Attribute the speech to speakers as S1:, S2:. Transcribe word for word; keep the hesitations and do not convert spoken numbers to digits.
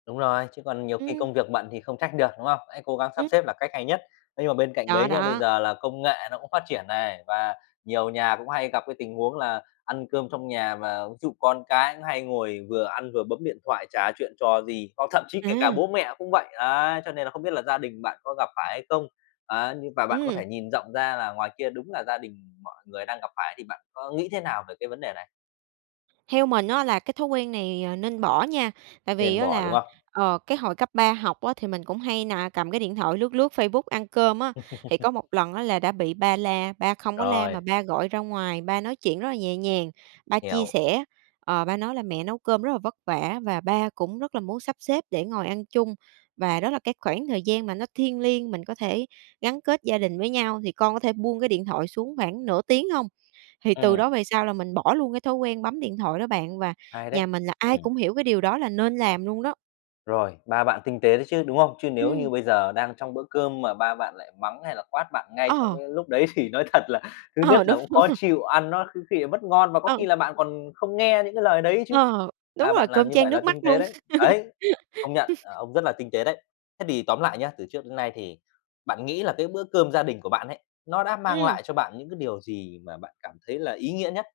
S1: Đúng rồi, chứ còn nhiều khi
S2: Ừm.
S1: công việc bận thì không trách được, đúng không? Hãy cố gắng sắp
S2: Ừm.
S1: xếp là cách hay nhất. Nhưng mà bên cạnh
S2: Đó,
S1: đấy nhá, bây
S2: đó.
S1: giờ là công nghệ nó cũng phát triển này và nhiều nhà cũng hay gặp cái tình huống là ăn cơm trong nhà mà ví dụ con cái nó hay ngồi vừa ăn vừa bấm điện thoại, chả chuyện trò gì, hoặc thậm chí kể cả
S2: À!
S1: bố mẹ cũng vậy. Đấy, cho nên là không biết là gia đình bạn có gặp phải hay không? Á, nhưng mà bạn có
S2: Ừm.
S1: thể nhìn rộng ra là ngoài kia đúng là gia đình mọi người đang gặp phải thì bạn có nghĩ thế nào về cái vấn đề này?
S2: Theo mình á là cái thói quen này, ờ, nên bỏ nha, tại vì
S1: Nên
S2: á
S1: bỏ, đúng
S2: là,
S1: không?
S2: ờ, cái hồi cấp ba học á thì mình cũng hay nà cầm cái điện thoại lướt lướt Facebook ăn cơm á, thì có một lần á là đã bị ba la, ba không có la
S1: Rồi.
S2: mà ba gọi ra ngoài, ba nói chuyện rất là nhẹ nhàng, ba chia
S1: Hiểu.
S2: sẻ, ờ, ba nói là "Mẹ nấu cơm rất là vất vả và ba cũng rất là muốn sắp xếp để ngồi ăn chung và đó là cái khoảng thời gian mà nó thiêng liêng, mình có thể gắn kết gia đình với nhau, thì con có thể buông cái điện thoại xuống khoảng nửa tiếng hông?" Thì từ
S1: Ừm.
S2: đó về sau là mình bỏ luôn cái thói quen bấm điện thoại đó bạn và
S1: Hay đấy.
S2: nhà mình là ai
S1: Ừm.
S2: cũng hiểu cái điều đó là nên làm luôn đó.
S1: Rồi, ba bạn tinh tế đấy chứ, đúng không? Chứ nếu
S2: Ừm.
S1: như bây giờ đang trong bữa cơm mà ba bạn lại mắng hay là quát bạn ngay trong
S2: Ờ!
S1: cái lúc đấy thì nói thật là thứ nhất
S2: Ờ,
S1: là
S2: đúng,
S1: cũng
S2: đúng
S1: khó
S2: rồi.
S1: chịu, ăn nó có khi lại mất ngon và có
S2: Ừ.
S1: khi là bạn còn không nghe những cái lời đấy chứ.
S2: Ờ. Đúng
S1: Ba
S2: rồi,
S1: bạn
S2: cơm
S1: làm như
S2: chan
S1: vậy là
S2: nước mắt
S1: tinh tế
S2: luôn.
S1: đấy. Đấy! Công nhận, ờ, ông rất là tinh tế đấy. Thế thì tóm lại nhá, từ trước đến nay thì bạn nghĩ là cái bữa cơm gia đình của bạn ấy, nó đã mang
S2: Ừm.
S1: lại cho bạn những cái điều gì mà bạn cảm thấy là ý nghĩa nhất?